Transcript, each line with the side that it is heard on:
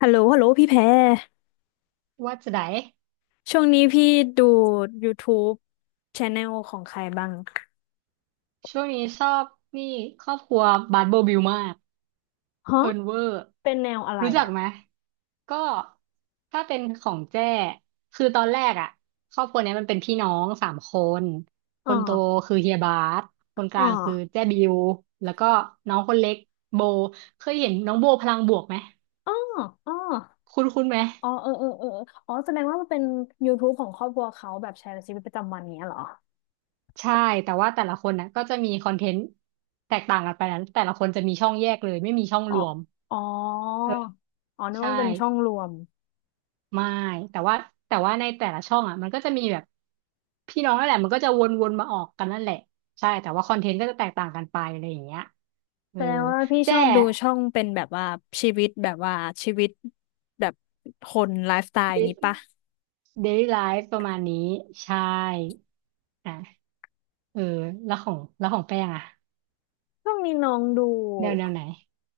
left: ฮัลโหลฮัลโหลพี่แพร
right: ว่าจะไหน
left: ช่วงนี้พี่ดู YouTube Channel ของใครบ้าง
right: ช่วงนี้ชอบนี่ครอบครัวบาร์โบบิลมาก
left: ฮะ
right: เพลิร์นเวอร์
left: เป็นแนวอะไร
right: รู้จัก
left: อ่ะ
right: ไหมก็ถ้าเป็นของแจ้คือตอนแรกอ่ะครอบครัวเนี้ยมันเป็นพี่น้องสามคนค
left: อ๋อ
right: นโตคือเฮียบาสคนก
left: อ๋อ
right: ลางคือแจ้บิวแล้วก็น้องคนเล็กโบเคยเห็นน้องโบพลังบวกไหม
left: อ๋ออ๋อ
right: คุ้นคุ้นไหม
left: อ๋อเออเออเอออ๋อแสดงว่ามันเป็น YouTube ของครอบครัวเขาแบบแชร์ชีวิตประจำวันเนี้ยเหรอ
right: ใช่แต่ว่าแต่ละคนนะก็จะมีคอนเทนต์แตกต่างกันไปนะแต่ละคนจะมีช่องแยกเลยไม่มีช่อง
left: อ๋อ
right: รวม
left: อ๋อ
right: เออ
left: อ๋อนึกว่า
right: ใช่
left: มันเป็นช่องรวม
right: ไม่แต่ว่าแต่ว่าในแต่ละช่องอ่ะมันก็จะมีแบบพี่น้องนั่นแหละมันก็จะวนๆมาออกกันนั่นแหละใช่แต่ว่าคอนเทนต์ก็จะแตกต่างกันไปอะไรอย่างเงี้ยเอ
left: แส
right: อ
left: ดงว่าพี่ช
right: แจ้
left: อบดูช่องเป็นแบบว่าชีวิตแบบว่าชีวิตแบบคนไลฟ์สไตล์อย่างงี้
right: เด
left: ปะ
right: ลี่ไลฟ์ประมาณนี้ใช่อ่ะเออแล้วของแป้งอ่ะ
left: ช่วงนี้น้องดู
right: แนวแนวไหน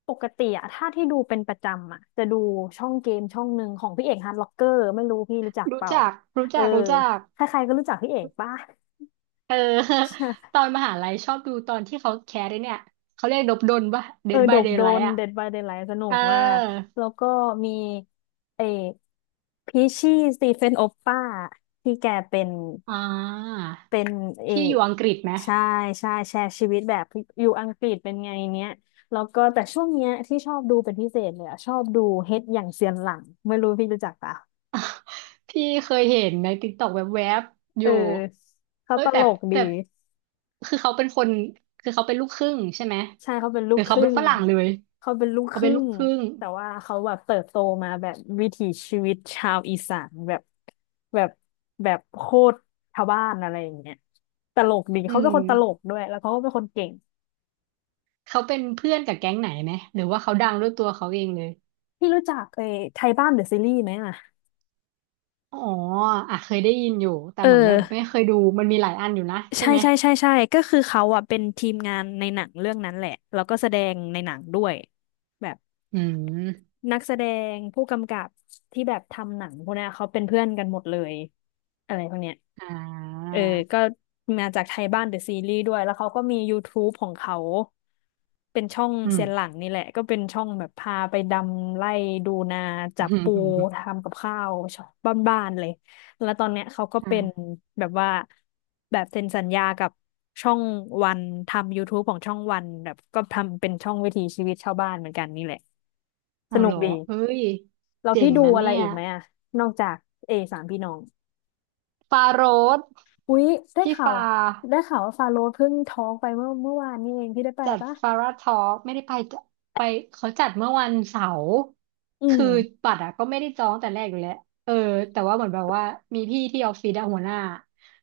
left: ปกติอะถ้าที่ดูเป็นประจำอะจะดูช่องเกมช่องหนึ่งของพี่เอกฮาร์ดล็อกเกอร์ไม่รู้พี่รู้จักเป
right: รู้
left: ล่า
right: จักรู้
left: เออ
right: จักรู้จัก
left: ใครๆก็รู้จักพี่เอกป่ะ
right: เออ ตอนมหาลัยชอบดูตอนที่เขาแคสไอ้เนี่ยเขาเรียกดบดลปะ
left: เออ
right: Dead
left: โด
right: by
left: บโดน
right: Daylight อ่ะ
left: Dead by Daylight สนุ
right: เออ
left: กมากแล้วก็มีเอพีชี่สตีเฟนโอปป้าที่แกเป็น
right: อ่า
left: เป็นเออ
right: พี่อยู่อังกฤษไหม
left: ใช่ใช่แชร์ชีวิตแบบอยู่อังกฤษเป็นไงเนี้ยแล้วก็แต่ช่วงเนี้ยที่ชอบดูเป็นพิเศษเลยอะชอบดูเฮ็ดอย่างเซียนหลังไม่รู้พี่รู้จักปะ
right: พี่เคยเห็นในติ๊กต็อกแวบๆอ
left: เออ
right: ยู่
left: เขา
right: เอ้
left: ต
right: ยแต่
left: ลกดี
right: แต่คือเขาเป็นคนคือเขาเป็นลูกครึ่งใช่ไหม
left: ใช่เขาเป็นลู
right: หรื
left: ก
right: อ
left: ค
right: เขา
left: รึ่
right: เป็น
left: ง
right: ฝรั่งเลย
left: เขาเป็นลูกค
right: เขาเป็
left: รึ่
right: นลูก
left: ง
right: ครึ่ง
left: แต่ว่าเขาแบบเติบโตมาแบบวิถีชีวิตชาวอีสานแบบแบบแบบโคตรชาวบ้านอะไรอย่างเงี้ยตลกดี
right: อื
left: เขาเป็น
right: ม
left: คนตลกด้วยแล้วเขาก็เป็นคนเก่ง
right: เขาเป็นเพื่อนกับแก๊งไหนไหมหรือว่าเขาดังด้วยตัวเขาเองเลย
left: พี่รู้จักไอ้ไทยบ้านเดอะซีรีส์ไหมอ่ะ
right: อ๋ออ่ะเคยได้ยินอยู่แต่
left: เอ
right: เหมือนแบบไม่
left: อ
right: เคยดูมันมีหลายอันอยู่นะใช่
left: ใช่
right: ไหม
left: ใช่ใช่ใช่ก็คือเขาอ่ะเป็นทีมงานในหนังเรื่องนั้นแหละแล้วก็แสดงในหนังด้วยแบบ
right: อืม
left: นักแสดงผู้กำกับที่แบบทำหนังพวกเนี้ยเขาเป็นเพื่อนกันหมดเลยอะไรพวกเนี้ย
right: อ่
left: เอ
right: า
left: อก็มาจากไทยบ้านเดอะซีรีส์ด้วยแล้วเขาก็มี YouTube ของเขาเป็นช่อง
right: อืม
left: เซียนหลังนี่แหละก็เป็นช่องแบบพาไปดำไล่ดูนาจับปูทำกับข้าวชอบบ้านๆเลยแล้วตอนเนี้ยเขาก็
right: อ่า
left: เป็นแบบว่าแบบเซ็นสัญญากับช่องวันทำ YouTube ของช่องวันแบบก็ทำเป็นช่องวิถีชีวิตชาวบ้านเหมือนกันนี่แหละส
right: เอา
left: นุ
right: เห
left: ก
right: รอ
left: ดี
right: เอ้ย
left: เรา
right: เจ๋
left: พี่
right: ง
left: ดู
right: นะ
left: อะไร
right: เนี่ย
left: อีกไหมอะนอกจากเอสามพี่น้อง
right: ฟาโรส
left: อุ๊ยได้
right: พี่
left: ข่า
right: ฟา
left: วได้ข่าวว่าฟาโรห์เพิ่งท้องไปเมื่อวานนี่เองพี่ได้ไป
right: จัด
left: ปะ
right: ฟาราทอล์ไม่ได้ไปเขาจัดเมื่อวันเสาร์
left: อื
right: คือ
left: ม
right: บัตรอะก็ไม่ได้จองแต่แรกอยู่แล้วเออแต่ว่าเหมือนแบบว่ามีพี่ที่ออฟฟิศอะหัวหน้า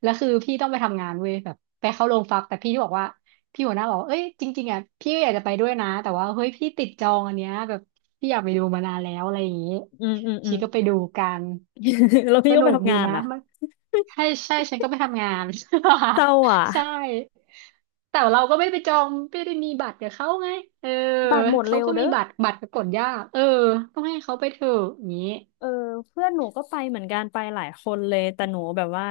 right: แล้วคือพี่ต้องไปทำงานเว้ยแบบไปเข้าโรงฟักแต่พี่ที่บอกว่าพี่หัวหน้าบอกว่าเอ้ยจริงๆอะพี่ก็อยากจะไปด้วยนะแต่ว่าเฮ้ยพี่ติดจองอันเนี้ยแบบพี่อยากไปดูมานานแล้วอะไรอย่างงี้
left: อืมอืมอื
right: ชี
left: ม
right: ก็ไปดูกัน
left: แล้ว
right: ส
left: พี่ก็ไป
right: นุก
left: ทำ
right: ดี
left: งาน
right: นะ
left: อ่ะ
right: มันใช่ใช่ฉันก็ไปทำงาน
left: เศร้าอ่ะ
right: ใช่ แต่เราก็ไม่ได้ไปจองไม่ได้มีบัตรกับเขาไง เออ
left: บัตรหมด
right: เขา
left: เร็ว
right: ก็มี
left: เด้อ
right: บัตรบัตรก็กดยากเออต้องให้เขาไปเถอะอย่างนี้
left: เออเพื่อนหนูก็ไปเหมือนกันไปหลายคนเลยแต่หนูแบบว่า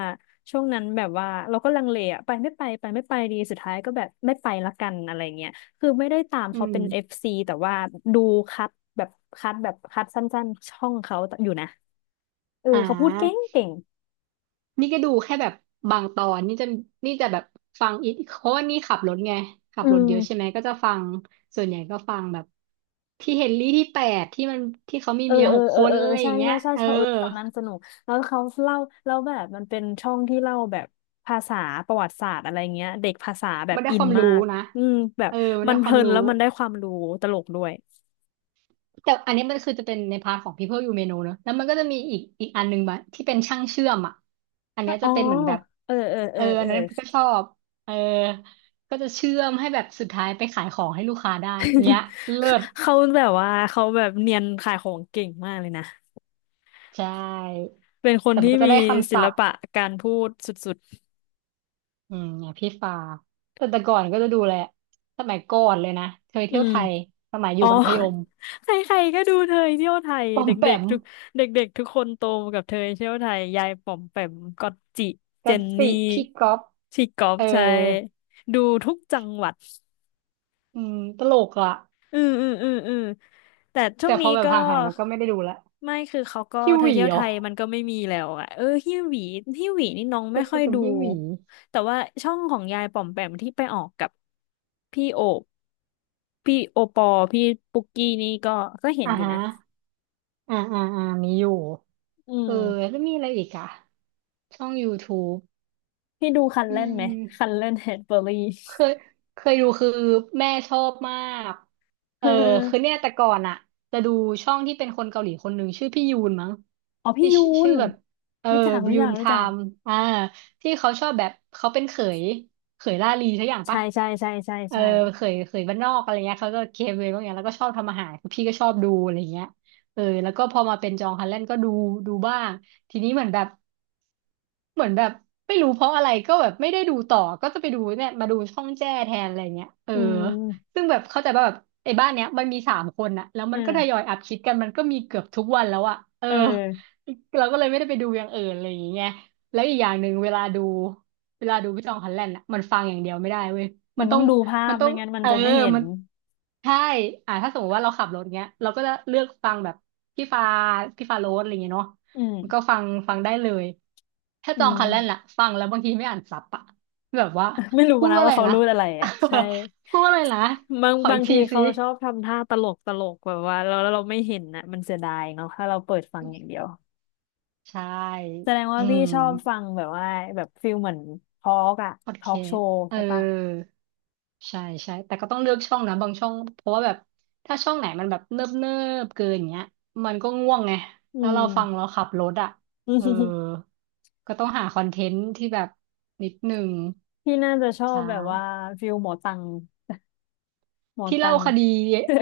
left: ช่วงนั้นแบบว่าเราก็ลังเลอะไปไม่ไปไปไม่ไปดีสุดท้ายก็แบบไม่ไปละกันอะไรเงี้ยคือไม่ได้ตาม
right: อื
left: เขา
right: ม
left: เป็นเอฟซีแต่ว่าดูคัดแบบคัดแบบคัดสั้นๆช่องเขาอยู่นะ เออ
right: อ่า
left: เขาพูดเก่งเก่ง
right: นี่ก็ดูแค่แบบบางตอนนี่จะแบบฟังอีกเพราะว่านี่ขับรถไงขับ
left: อื
right: รถ
left: ม
right: เยอะใช่ไหมก็จะฟังส่วนใหญ่ก็ฟังแบบที่เฮนรี่ที่แปดที่มันที่เขามี
left: เออ
right: เมีย
left: เอ
right: ห
left: อ
right: ก
left: เอ
right: ค
left: อ
right: น
left: เออเอ
right: อะ
left: อ
right: ไรอ
left: ใช่
right: ย่างเงี้
left: ใช่
right: ย
left: ใช่
right: เออ
left: ชอบเออตอนนั้นสนุก แล้วเขาเล่าแล้วแบบมันเป็นช่องที่เล่าแบบภาษาประวัติศาสตร์อะไรเงี้ยเด็กภาษาแบบ
right: มันได้
left: อิ
right: ค
left: น
right: วาม
left: มา
right: รู้
left: ก
right: นะ
left: อืมแบบ
right: เออมัน
left: มั
right: ได้
left: นเพ
right: ควา
left: ลิ
right: ม
left: น
right: รู้
left: แล้วมันได้ความรู้ตลกด้วย
right: แต่อันนี้มันคือจะเป็นในพาร์ทของ People You May Know เนอะแล้วมันก็จะมีอีกอันหนึ่งมาที่เป็นช่างเชื่อมอ่ะอันเนี้ย
left: อ๋
right: จะ
left: อ
right: เป็นเหมือนแบบ
left: เออเออเอ
right: เอ
left: อ
right: ออั
left: เอ
right: น
left: อ
right: นั้นก็ชอบเออก็จะเชื่อมให้แบบสุดท้ายไปขายของให้ลูกค้าได้อย่างเงี้ย เลิศ
left: เขาแบบว่าเขาแบบเนียนขายของเก่งมากเลยนะ
right: ใช่
left: เป็นคน
right: แต่มั
left: ที่
right: นก็จะ
left: มี
right: ได้คำ
left: ศิ
right: ศั
left: ล
right: พท์
left: ปะการพูดสุด
right: อืมอย่างพี่ฟ้าแต่ก่อนก็จะดูแหละสมัยก่อนเลยนะเคย
left: ๆอื
right: เที่ยว
left: ม
right: ไทยสมัยอ
left: อ๋
right: ยู่
left: อ
right: มัธยม
left: ใครๆก็ดูเธอเที่ยวไทย
right: ปอ
left: เด
right: มแป
left: ็ก
right: ม
left: ๆทุกเด็กๆทุกคนโตมากับเธอเที่ยวไทยยายป๋อมแปมก๊อตจิเจ
right: กัน
left: น
right: สิ
left: นี่
right: พี่ก๊อฟ
left: ชีกอบ
right: เออ
left: ใช่ดูทุกจังหวัด
right: อืมตลกอ่ะ
left: อืมอืมอืมอืมแต่ช่วง
right: แต่พ
left: นี้
right: อแบบ
left: ก็
right: ห่างหายมันก็ไม่ได้ดูละ
left: ไม่คือเขาก็
right: ฮิว
left: เธ
right: ห
left: อ
right: วี
left: เที่ยวไท
right: อ๋อ
left: ยมันก็ไม่มีแล้วอะเออฮิวหวีฮิวหวีนี่น้อง
right: ก็
left: ไม่ค่
right: จะ
left: อย
right: เป็น
left: ดู
right: ฮิวหวี
left: แต่ว่าช่องของยายป๋อมแปมที่ไปออกกับพี่โอบพี่โอปอพี่ปุกกี้นี่ก็เห็น
right: อ่า
left: อยู่
right: ฮะ
left: นะ
right: อ่าอ่าอ่ามีอยู่
left: อื
right: เออ
left: ม
right: แล้วมีอะไรอีกอ่ะช่อง YouTube
left: พี่ดูคัน
right: อื
left: เล่นไหม
right: ม
left: คันเล่นแฮดเบอร์รี่
right: เคยเคยดูคือแม่ชอบมาก
left: เ
right: เออคือ
left: ออ
right: เนี่ยแต่ก่อนอะจะดูช่องที่เป็นคนเกาหลีคนหนึ่งชื่อพี่ยูนมั้ง
left: อ๋อพี่
right: ที่
left: ยู
right: ชื่อชื่
left: น
right: อแบบเออ
left: รู้จักรู้
right: ยู
left: จั
right: น
left: ก
right: ไท
left: รู้จัก
right: ม์อ่าที่เขาชอบแบบเขาเป็นเขยเขยล่าลีทุกอย่าง
left: ใช่
right: ปะ
left: ใช่ใช่ใช่
right: เออ
left: ใช่
right: เขยเขยบ้านนอกอะไรเงี้ยเขาก็เกเวพวกเนี้ยแล้วก็ชอบทำอาหารคือพี่ก็ชอบดูอะไรเงี้ยเออแล้วก็พอมาเป็นจองฮันแลนด์ก็ดูบ้าง ทีนี้เหมือนแบบไม่รู้เพราะอะไรก็แบบไม่ได้ดูต่อก็จะไปดูเนี่ยมาดูช่องแจ้แทนอะไรเงี้ยเออ
left: อืม
right: ซึ่งแบบเข้าใจว่าแบบไอ้บ้านเนี้ยมันมีสามคนอะแล้ว
left: เอ
right: มั
left: อ
right: นก็ทยอยอัพคลิปกันมันก็มีเกือบทุกวันแล้วอะเออ
left: เออ
right: เราก็เลยไม่ได้ไปดูอย่างอื่นอะไรอย่างเงี้ยแล้วอีกอย่างหนึ่งเวลาดูพี่จองฮันแลนด์อะมันฟังอย่างเดียวไม่ได้เว้ย
left: มั
right: มัน
left: นต้
right: ต้
left: อ
right: อ
left: ง
right: ง
left: ดูภา
right: มั
left: พ
right: นต้อ
left: ไม่
right: ง
left: งั้นมัน
right: เออ
left: จะไม่เห็น
right: มันใช่อ่าถ้าสมมติว่าเราขับรถเงี้ยเราก็จะเลือกฟังแบบพี่ฟ้าพี่ฟ้าโรสอะไรเงี้ยเนาะ
left: อืม
right: ก็ฟังได้เลย ถ้า
left: อื
right: จอง
left: ม
right: คันแรกล่ะฟังแล้วบางทีไม่อ่านซับอะแบบว่า
left: ไม่รู้
right: พูด
left: นะ
right: ว่าอะ
left: ว่า
right: ไร
left: เขา
right: นะ
left: รูดอะไรอ่ะใช่
right: พูดว่าอะไรนะ
left: บาง
right: ขอ
left: บา
right: อี
left: ง
right: ก
left: ที
right: ทีสิ
left: เขาชอบทำท่าตลกตลกแบบว่าเราเราไม่เห็นนะมันเสียดายเนาะถ้าเราเปิดฟังอย่างเดียว
right: ใช่
left: แสดงว่า
right: อื
left: พี่
right: ม
left: ชอบฟังแบบว่าแบบฟิลเหมือนทอล์กอะ
right: โอ
left: ท
right: เค
left: อล์กโช
right: สต์
left: ว์
right: เอ
left: ใช่ปะ
right: อใช่ใช่ แต่ก็ต้องเลือกช่องนะบางช่อง เพราะว่าแบบถ้าช่องไหนมันแบบเนิบเนิบเกินอย่างเงี้ยมันก็ง่วงไง
left: อื
right: แล้วเรา
left: ม
right: ฟังเราขับรถอ่ะเออ ก็ต้องหาคอนเทนต์ที่แบบนิดหนึ่ง
left: พี่น่าจะชอบ
right: ใช่
left: แบบว่าฟิลหมอตังหมอ
right: ที่
left: ตั
right: เล่า
left: ง
right: คดี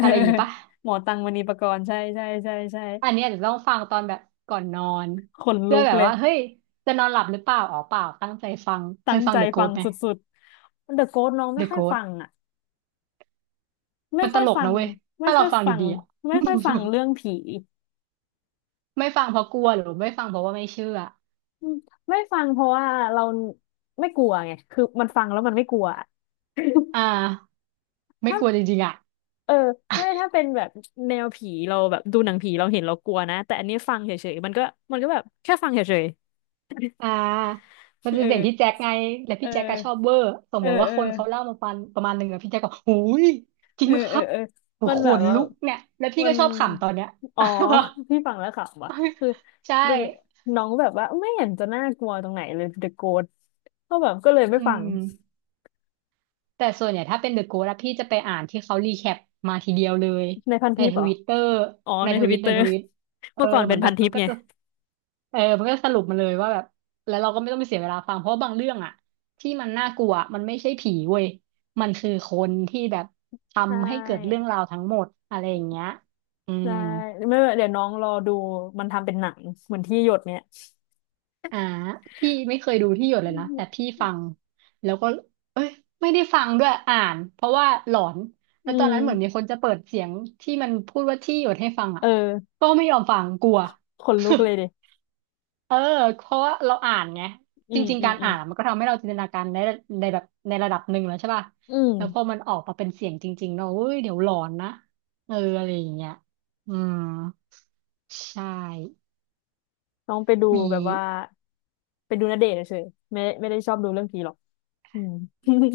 right: อะไรอย่างงี้ปะ
left: หมอตังมณีปกรณ์ใช่ใช่ใช่ใช่
right: อันเนี้อาจยวต้องฟังตอนแบบก่อนนอน
left: ขน
right: เพื่
left: ลุ
right: อ
left: ก
right: แบบ
left: เลย
right: ว่าเฮ้ยจะนอนหลับหรือเปล่าอ๋อเปล่าตั้งใจฟังเค
left: ตั้
right: ย
left: ง
right: ฟัง
left: ใจ
right: The
left: ฟัง
right: Ghost ไหม
left: สุดๆเดอะโก t น้องไม่
right: The
left: ค่อยฟั
right: Ghost
left: งอ่ะไม่
right: มันต
left: ค่อย
right: ลก
left: ฟั
right: นะ
left: ง
right: เว้ย
left: ไม่
right: ถ้า
left: ค่
right: เรา
left: อย
right: ฟัง
left: ฟัง
right: ดีๆอะ
left: ไม่ค่อยฟังเรื่องผี
right: ไม่ฟังเพราะกลัวหรือไม่ฟังเพราะว่าไม่เชื่อ
left: อืมไม่ฟังเพราะว่าเราไม่กลัวไงคือมันฟังแล้วมันไม่กลัวอะ
right: อ่าไม่
left: ถ้า
right: กลัวจริงๆอ่ะ
left: เออไม่ถ้าเป็นแบบแนวผีเราแบบดูหนังผีเราเห็นเรากลัวนะแต่อันนี้ฟังเฉยๆมันก็มันก็แบบแค่ฟังเฉย
right: อ่ามัน
left: ๆ
right: เป็
left: เอ
right: นเสีย
left: อ
right: งพี่แจ็คไงและ
left: เอ
right: พี่แจ็คก็
left: อ
right: ชอบเวอร์สม
left: เอ
right: ม
left: อ
right: ติว่า
left: เออ
right: คนเขาเล่ามาปัะประมาณหนึ่งอะพี่แจ็คก็หูยจริ
left: เอ
right: ง
left: อ
right: ไหมค
left: เออ
right: รับ
left: เออ
right: โอ้
left: มัน
right: โหข
left: แบบ
right: น
left: ว่า
right: ลุกเนี่ยแล้วพี่
left: มั
right: ก็
left: น
right: ชอบขำตอนเนี้ย
left: อ๋อ พี่ฟังแล้วขำว่ะคือ
right: ใช่
left: คือน้องแบบว่าไม่เห็นจะน่ากลัวตรงไหนเลย The Ghost ก็แบบก็เลย
right: อื
left: ไม่ฟัง
right: ม แต่ส่วนใหญ่ถ้าเป็น The Good อะพี่จะไปอ่านที่เขารีแคปมาทีเดียวเลย
left: ในพัน
right: ใน
left: ทิป
right: ท
left: เหรอ
right: วิตเตอร์
left: อ๋อ
right: ใน
left: ใน
right: ท
left: ท
right: วิ
left: วิ
right: ต
left: ตเต
right: ใน
left: อร์
right: ทวิต เออ
left: เมื่อก่อน
right: เห
left: เป็
right: มือ
left: น
right: นแบ
left: พัน
right: บ
left: ทิ
right: มั
left: ป
right: นก็
left: ไง
right: จะเออมันก็สรุปมาเลยว่าแบบแล้วเราก็ไม่ต้องไปเสียเวลาฟังเพราะว่าบางเรื่องอะที่มันน่ากลัวมันไม่ใช่ผีเว้ยมันคือคนที่แบบ
left: ใช
right: ทำให้เกิดเรื่อง
left: ่
right: ราวทั้งหมดอะไรอย่างเงี้ยอืม
left: ใช่ไม่เป็นไรเดี๋ยวน้องรอดูมันทำเป็นหนังเหมือนที่หยดเนี่ย
right: อ่าพี่ไม่เคยดูที่หยด
left: อื
right: เลยนะ
left: ม
right: แต่พี่ฟังแล้วก็ ไม่ได้ฟังด้วยอ่านเพราะว่าหลอน
left: อื
right: แล้วตอนนั้นเหมือนมีค
left: ม
right: นจะเปิดเสียงที่มันพูดว่าที่หยดให้ฟังอ่ะ
left: เออ
right: ก็ไม่ยอมฟังกลัว
left: ขนลุกเลยดิ
right: เออเพราะว่าเราอ่านไง
left: อื
right: จ
left: ม
right: ริง
left: อื
right: ๆกา
left: ม
right: ร
left: อื
right: อ่า
left: ม
right: นมันก็ทำให้เราจินตนาการในในแบบในระดับหนึ่งแล้วใช่ป่ะ
left: อืม
right: แล้วพอมันออกมาเป็นเสียงจริงๆเนาะเฮ้ยเดี๋ยวหลอนนะเอออะไรอย่างเงี้ยอืมใช่
left: น้องไปดู
right: มี
left: แบบว่าไปดูณเดชน์เฉยๆไม่ได้ชอบดูเรื่องผีหรอก อืม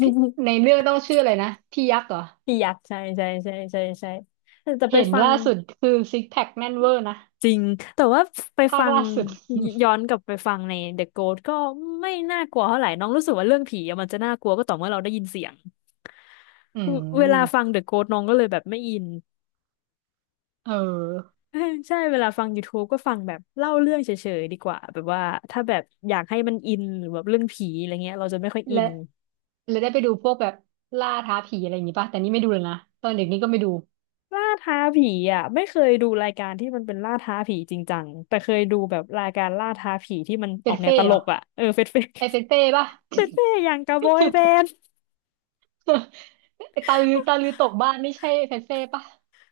right: พี่ ในเรื่องต้องชื่ออะไรนะพี่ยักษ์เหรอ
left: พี่ยักษ์ใช่ใช่ใช่ใช่ใช่แต่ไป
right: เห็น
left: ฟัง
right: ล่าสุดคือซิกแพคแน่นเวอร์นะ
left: จริงแต่ว่าไป
right: ภา
left: ฟั
right: ค
left: ง
right: ล่าสุด
left: ย้อนกลับไปฟังใน The Ghost ก็ไม่น่ากลัวเท่าไหร่น้องรู้สึกว่าเรื่องผีอะมันจะน่ากลัวก็ต่อเมื่อเราได้ยินเสียง
right: อื
left: เวลาฟั
right: ม
left: ง The Ghost น้องก็เลยแบบไม่อิน
right: เออ
left: ใช่เวลาฟัง YouTube ก็ฟังแบบเล่าเรื่องเฉยๆดีกว่าแบบว่าถ้าแบบอยากให้มันอินหรือแบบเรื่องผีอะไรเงี้ยเราจะไม่ค่อยอิ
right: และ
left: น
right: และได้ไปดูพวกแบบล่าท้าผีอะไรอย่างงี้ป่ะแต่นี่ไม่ดูเลยนะตอนเด็กนี่ก็ไม่ดู
left: ล่าท้าผีอ่ะไม่เคยดูรายการที่มันเป็นล่าท้าผีจริงจังแต่เคยดูแบบรายการล่าท้าผีที่มันอ
right: เป็
left: อ
right: น
left: กแนว
right: เฟ่
left: ต
right: เห
left: ล
right: รอ
left: กอ่ะเออเฟดเฟด
right: ไอเฟนเฟ่ป่ะ
left: เฟดเฟดอย่างกะบบอยแบนด์
right: ไอตาลือตาลือตกบ้านไม่ใช่เฟนเฟ่ป่ะ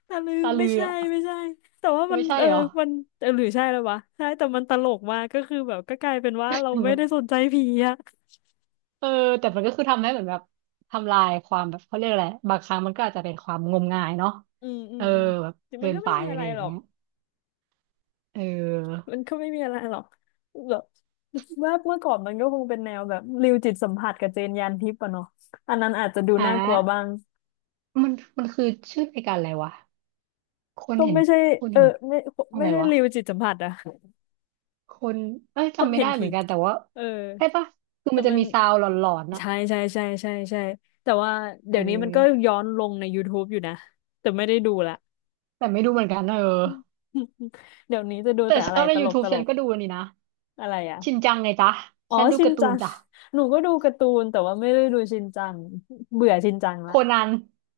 left: แต่ลืม
right: ตาลื
left: ไม่
right: อ
left: ใช่
right: อะ
left: ไม่ใช่แต่ว่ามั
right: ไม่
left: น
right: ใช่
left: เออ
right: เหรอ
left: มันเออหรือใช่แล้ววะใช่แต่มันตลกมากก็คือแบบก็กลายเป็นว่าเราไม่ได้สนใจผีอ่ะ
right: เออแต่มันก็คือทำให้เหมือนแบบทำลายความแบบเขาเรียกอะไรบางครั้งมันก็อาจจะเป็นความงมงายเนาะ
left: อืมอื
right: เอ
left: ม
right: อ
left: อืม
right: แบบ
left: แต่
right: เกิ
left: มัน
right: น
left: ก็
right: ไป
left: ไม่มีอะ
right: อะ
left: ไร
right: ไรอย่า
left: หร
right: ง
left: อก
right: เงี้ยเออ
left: มันก็ไม่มีอะไรหรอกแบบว่าเมื่อก่อนมันก็คงเป็นแนวแบบริวจิตสัมผัสกับเจนยานทิพย์อะเนาะอันนั้นอาจจะดู
right: อ่ะ
left: น่ากลัวบ้าง
right: มันมันคือชื่อรายการอะไรวะ คน
left: ก็
right: เห็น
left: ไม่ใช่
right: คน
left: เออ
right: เห็น
left: ไม่
right: อะ
left: ไม่
right: ไร
left: ใช่
right: วะ
left: ริวจิตสัมผัสอะ
right: คนเอ้ย
left: คน
right: จำไม่
left: เห็
right: ได้
left: น
right: เหมื
left: ผี
right: อนกันแต่ว่า
left: เออ
right: ใช่ปะคือ
left: แต่
right: มันจะ
left: มัน
right: มีซาวด์หลอนๆน่ะ
left: ใช่ใช่ใช่ใช่ใช่แต่ว่า
right: เ
left: เดี๋ยวนี้มันก็
right: ออ
left: ย้อนลงใน YouTube อยู่นะแต่ไม่ได้ดูละ
right: แต่ไม่ดูเหมือนกันเออ
left: เดี๋ยวนี้จะดู
right: แต่
left: แต่
right: ช
left: อะไร
right: อบใน
left: ตลกต
right: YouTube
left: ล
right: ฉัน
left: ก
right: ก็ดูอันนี่นะ
left: อะไร
right: ชิน
left: อะ
right: จังไงจ๊ะ
left: อ๋อ
right: ฉันดู
left: ชิน
right: การ์ตู
left: จั
right: น
left: ง
right: จ้ะ
left: หนูก็ดูการ์ตูนแต่ว่าไม่ได้ดูชินจังเบื่อชินจัง
right: โค
left: ละ
right: นัน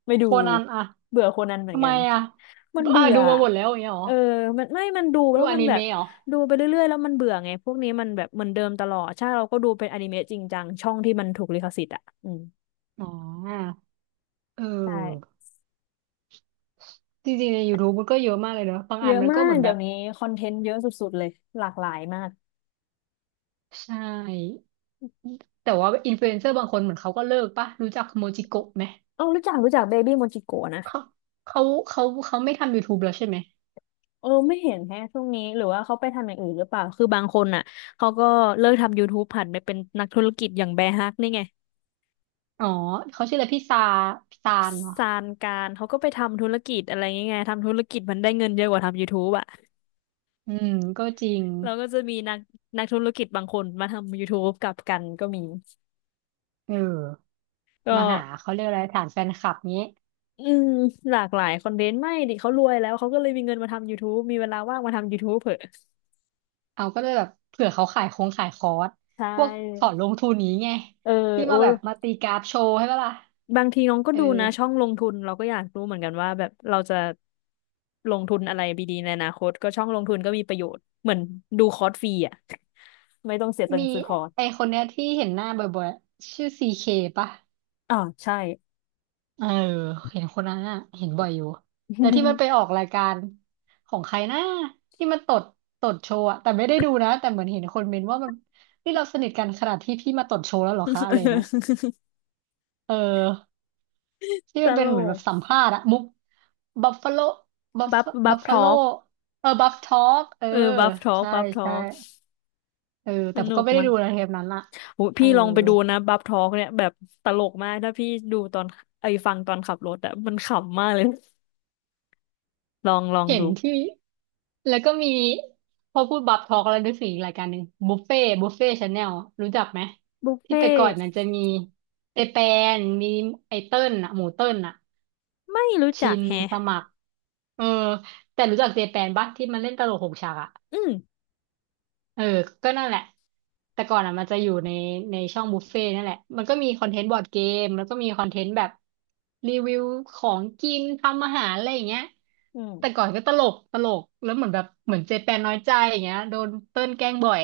left: ไม่ดู
right: โคนันอะ
left: เบื่อโคนันเหมือน
right: ทำ
left: กั
right: ไม
left: น
right: อะ
left: มัน
right: อ่ะ
left: เบื่อ
right: ดูมาหมดแล้วอย่างเงี้ยเหร
left: เอ
right: อ
left: อมันดูแล้
right: ดู
left: ว
right: อ
left: มัน
right: นิ
left: แบบ
right: เมะเหรอ
left: ดูไปเรื่อยๆแล้วมันเบื่อไงพวกนี้มันแบบเหมือนเดิมตลอดใช่เราก็ดูเป็นอนิเมะจริงจังช่องที่มันถูกลิขสิทธิ์อ่ะอืม
right: อ๋อเออ
left: ใช่
right: จริงๆใน YouTube มันก็เยอะมากเลยเนอะบาง
left: เย
right: อัน
left: อะ
right: มัน
left: มา
right: ก็เห
left: ก
right: มือน
left: เดี๋
right: แบ
left: ย
right: บ
left: วนี้คอนเทนต์เยอะสุดๆเลยหลากหลายมาก
right: ใช่ แต่ว่าอินฟลูเอนเซอร์บางคนเหมือนเขาก็เลิกปะรู้จักโมจิโกะไหม
left: เอ้ารู้จักรู้จักเบบี้โม j จิโกะนะ
right: เขาเขาเขาไม่ทำ YouTube แล้วใช่ไหม
left: เออไม่เห็นแฮะช่วงนี้หรือว่าเขาไปทำอย่างอื่นหรือเปล่าคือบางคนอ่ะเขาก็เลิกทำ YouTube ผันไปเป็นนักธุรกิจอย่างแบร์ฮักนี่ไง
right: อ๋อเขาชื่ออะไรพี่ซาพี่ซานเหรอ
left: ซานการเขาก็ไปทำธุรกิจอะไรเงี้ยไงทำธุรกิจมันได้เงินเยอะกว่าทำ YouTube อ่ะ
right: อืมก็จริง
left: เราก็จะมีนักธุรกิจบางคนมาทำ YouTube กลับกันก็มี
right: เออ
left: ก็
right: มาหาเขาเรียกอะไรฐานแฟนคลับนี้
left: อืมหลากหลายคอนเทนต์ไม่ดิเขารวยแล้วเขาก็เลยมีเงินมาทำ YouTube มีเวลาว่างมาทำ YouTube เผอะ
right: เอาก็เลยแบบเผื่อเขาขายคงขายคอร์ส
left: ใช
right: พวกสอ
left: ่
right: นลงทุนนี้ไง
left: เออ
right: ที่
left: โอ้
right: มาแบบมาตีกราฟโชว์ให้ปะล่ะ
left: บางทีน้องก็
right: เออ
left: ดูนะช่องลงทุนเราก็อยากรู้เหมือนกันว่าแบบเราจะลงทุนอะไรดีๆในอนาคตก็ช่องลงทุนก็มีประโยชน์เหมือนดูคอร์สฟรีอ่ะ ไม่ต้องเสียตัง
right: มี
left: ค์ซื้อคอร์ส
right: ไอคนเนี้ยที่เห็นหน้าบ่อยๆชื่อซีเคปะ
left: อ่าใช่
right: เออเห็นคนนั้นอ่ะเห็นบ่อยอยู่แล้วที่มันไปออกรายการของใครนะที่มันตดตดโชว์อะแต่ไม่ได้ดูนะแต่เหมือนเห็นคนเมนว่ามันนี่เราสนิทกันขนาดที่พี่มาตดโชว์แล้วเหรอคะอะไรเนี้ย เออที่
left: ต
right: มันเป็
left: ล
right: นเหมือนแบ
left: ก
right: บสัมภาษณ์อะมุกบัฟฟาโลบัฟ
left: บัฟบั
right: บั
left: ฟ
right: ฟ
left: ท
right: ฟาโล
left: อล์ก
right: เออบัฟทอกเออ
left: เออบัฟทอล์ก
right: ใช่
left: บัฟทอ
right: ใช่
left: ล์ก
right: เออ
left: ส
right: แต่
left: นุ
right: ก็
left: ก
right: ไม่ได้
left: มาก
right: ดูนะเทปนั้นอะ
left: โห
right: เอ
left: พี่
right: อ
left: ลองไปดูนะบัฟทอล์กเนี่ยแบบตลกมากถ้าพี่ดูตอนไอ้ฟังตอนขับรถอะมันขำมากเลย ลองลอง
right: เห็น
left: ดู
right: ที่แล้วก็มีพอพูดบับทอกแล้วนึกถึงอีกรายการหนึ่งบุฟเฟ่บุฟเฟ่ชาแนลรู้จักไหม
left: บุฟ
right: ที่
left: เฟ่
right: แต่ก่อนมันจะมีเจแปนมีไอเติ้ลน่ะหมูเติ้ลน่ะ
left: ไม่รู้
right: ชิ
left: จัก
right: น
left: แฮะ
right: สมัครเออแต่รู้จักเจแปนปะที่มันเล่นตลกหกฉากอะ
left: อืม
right: เออ ก็นั่นแหละแต่ก่อนอ่ะมันจะอยู่ในช่องบุฟเฟ่ต์นั่นแหละมันก็มีคอนเทนต์บอร์ดเกมแล้วก็มีคอนเทนต์แบบรีวิวของกินทำอาหารอะไรอย่างเงี้ย
left: อืม
right: แต่ก่อนก็ตลกตลกแล้วเหมือนแบบเหมือนเจแปนน้อยใจอย่างเงี้ยโดนเติ้นแกล้งบ่อย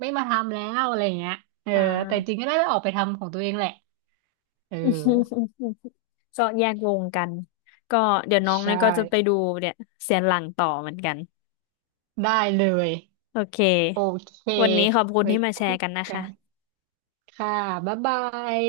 right: ไม่มาทำแล้วอะไรอย่างเงี้ยเออ
left: อ่า
right: แต่จริงก็ได้ไปออกไปทำของตัวเองแหละ เออ
left: ก็แยกวงกัน ก็เดี๋ยวน้องเนี่
right: ใช่
left: ยก็จะไปดูเนี่ยเสียนหลังต่อเหมือนกัน
right: ได้เลย
left: โอเค
right: โอเค
left: วันนี้ขอบคุณ
right: ไว้
left: ที่มาแช
right: คุ
left: ร์
right: ย
left: กันนะ
right: กัน
left: คะ
right: ค่ะบ๊ายบาย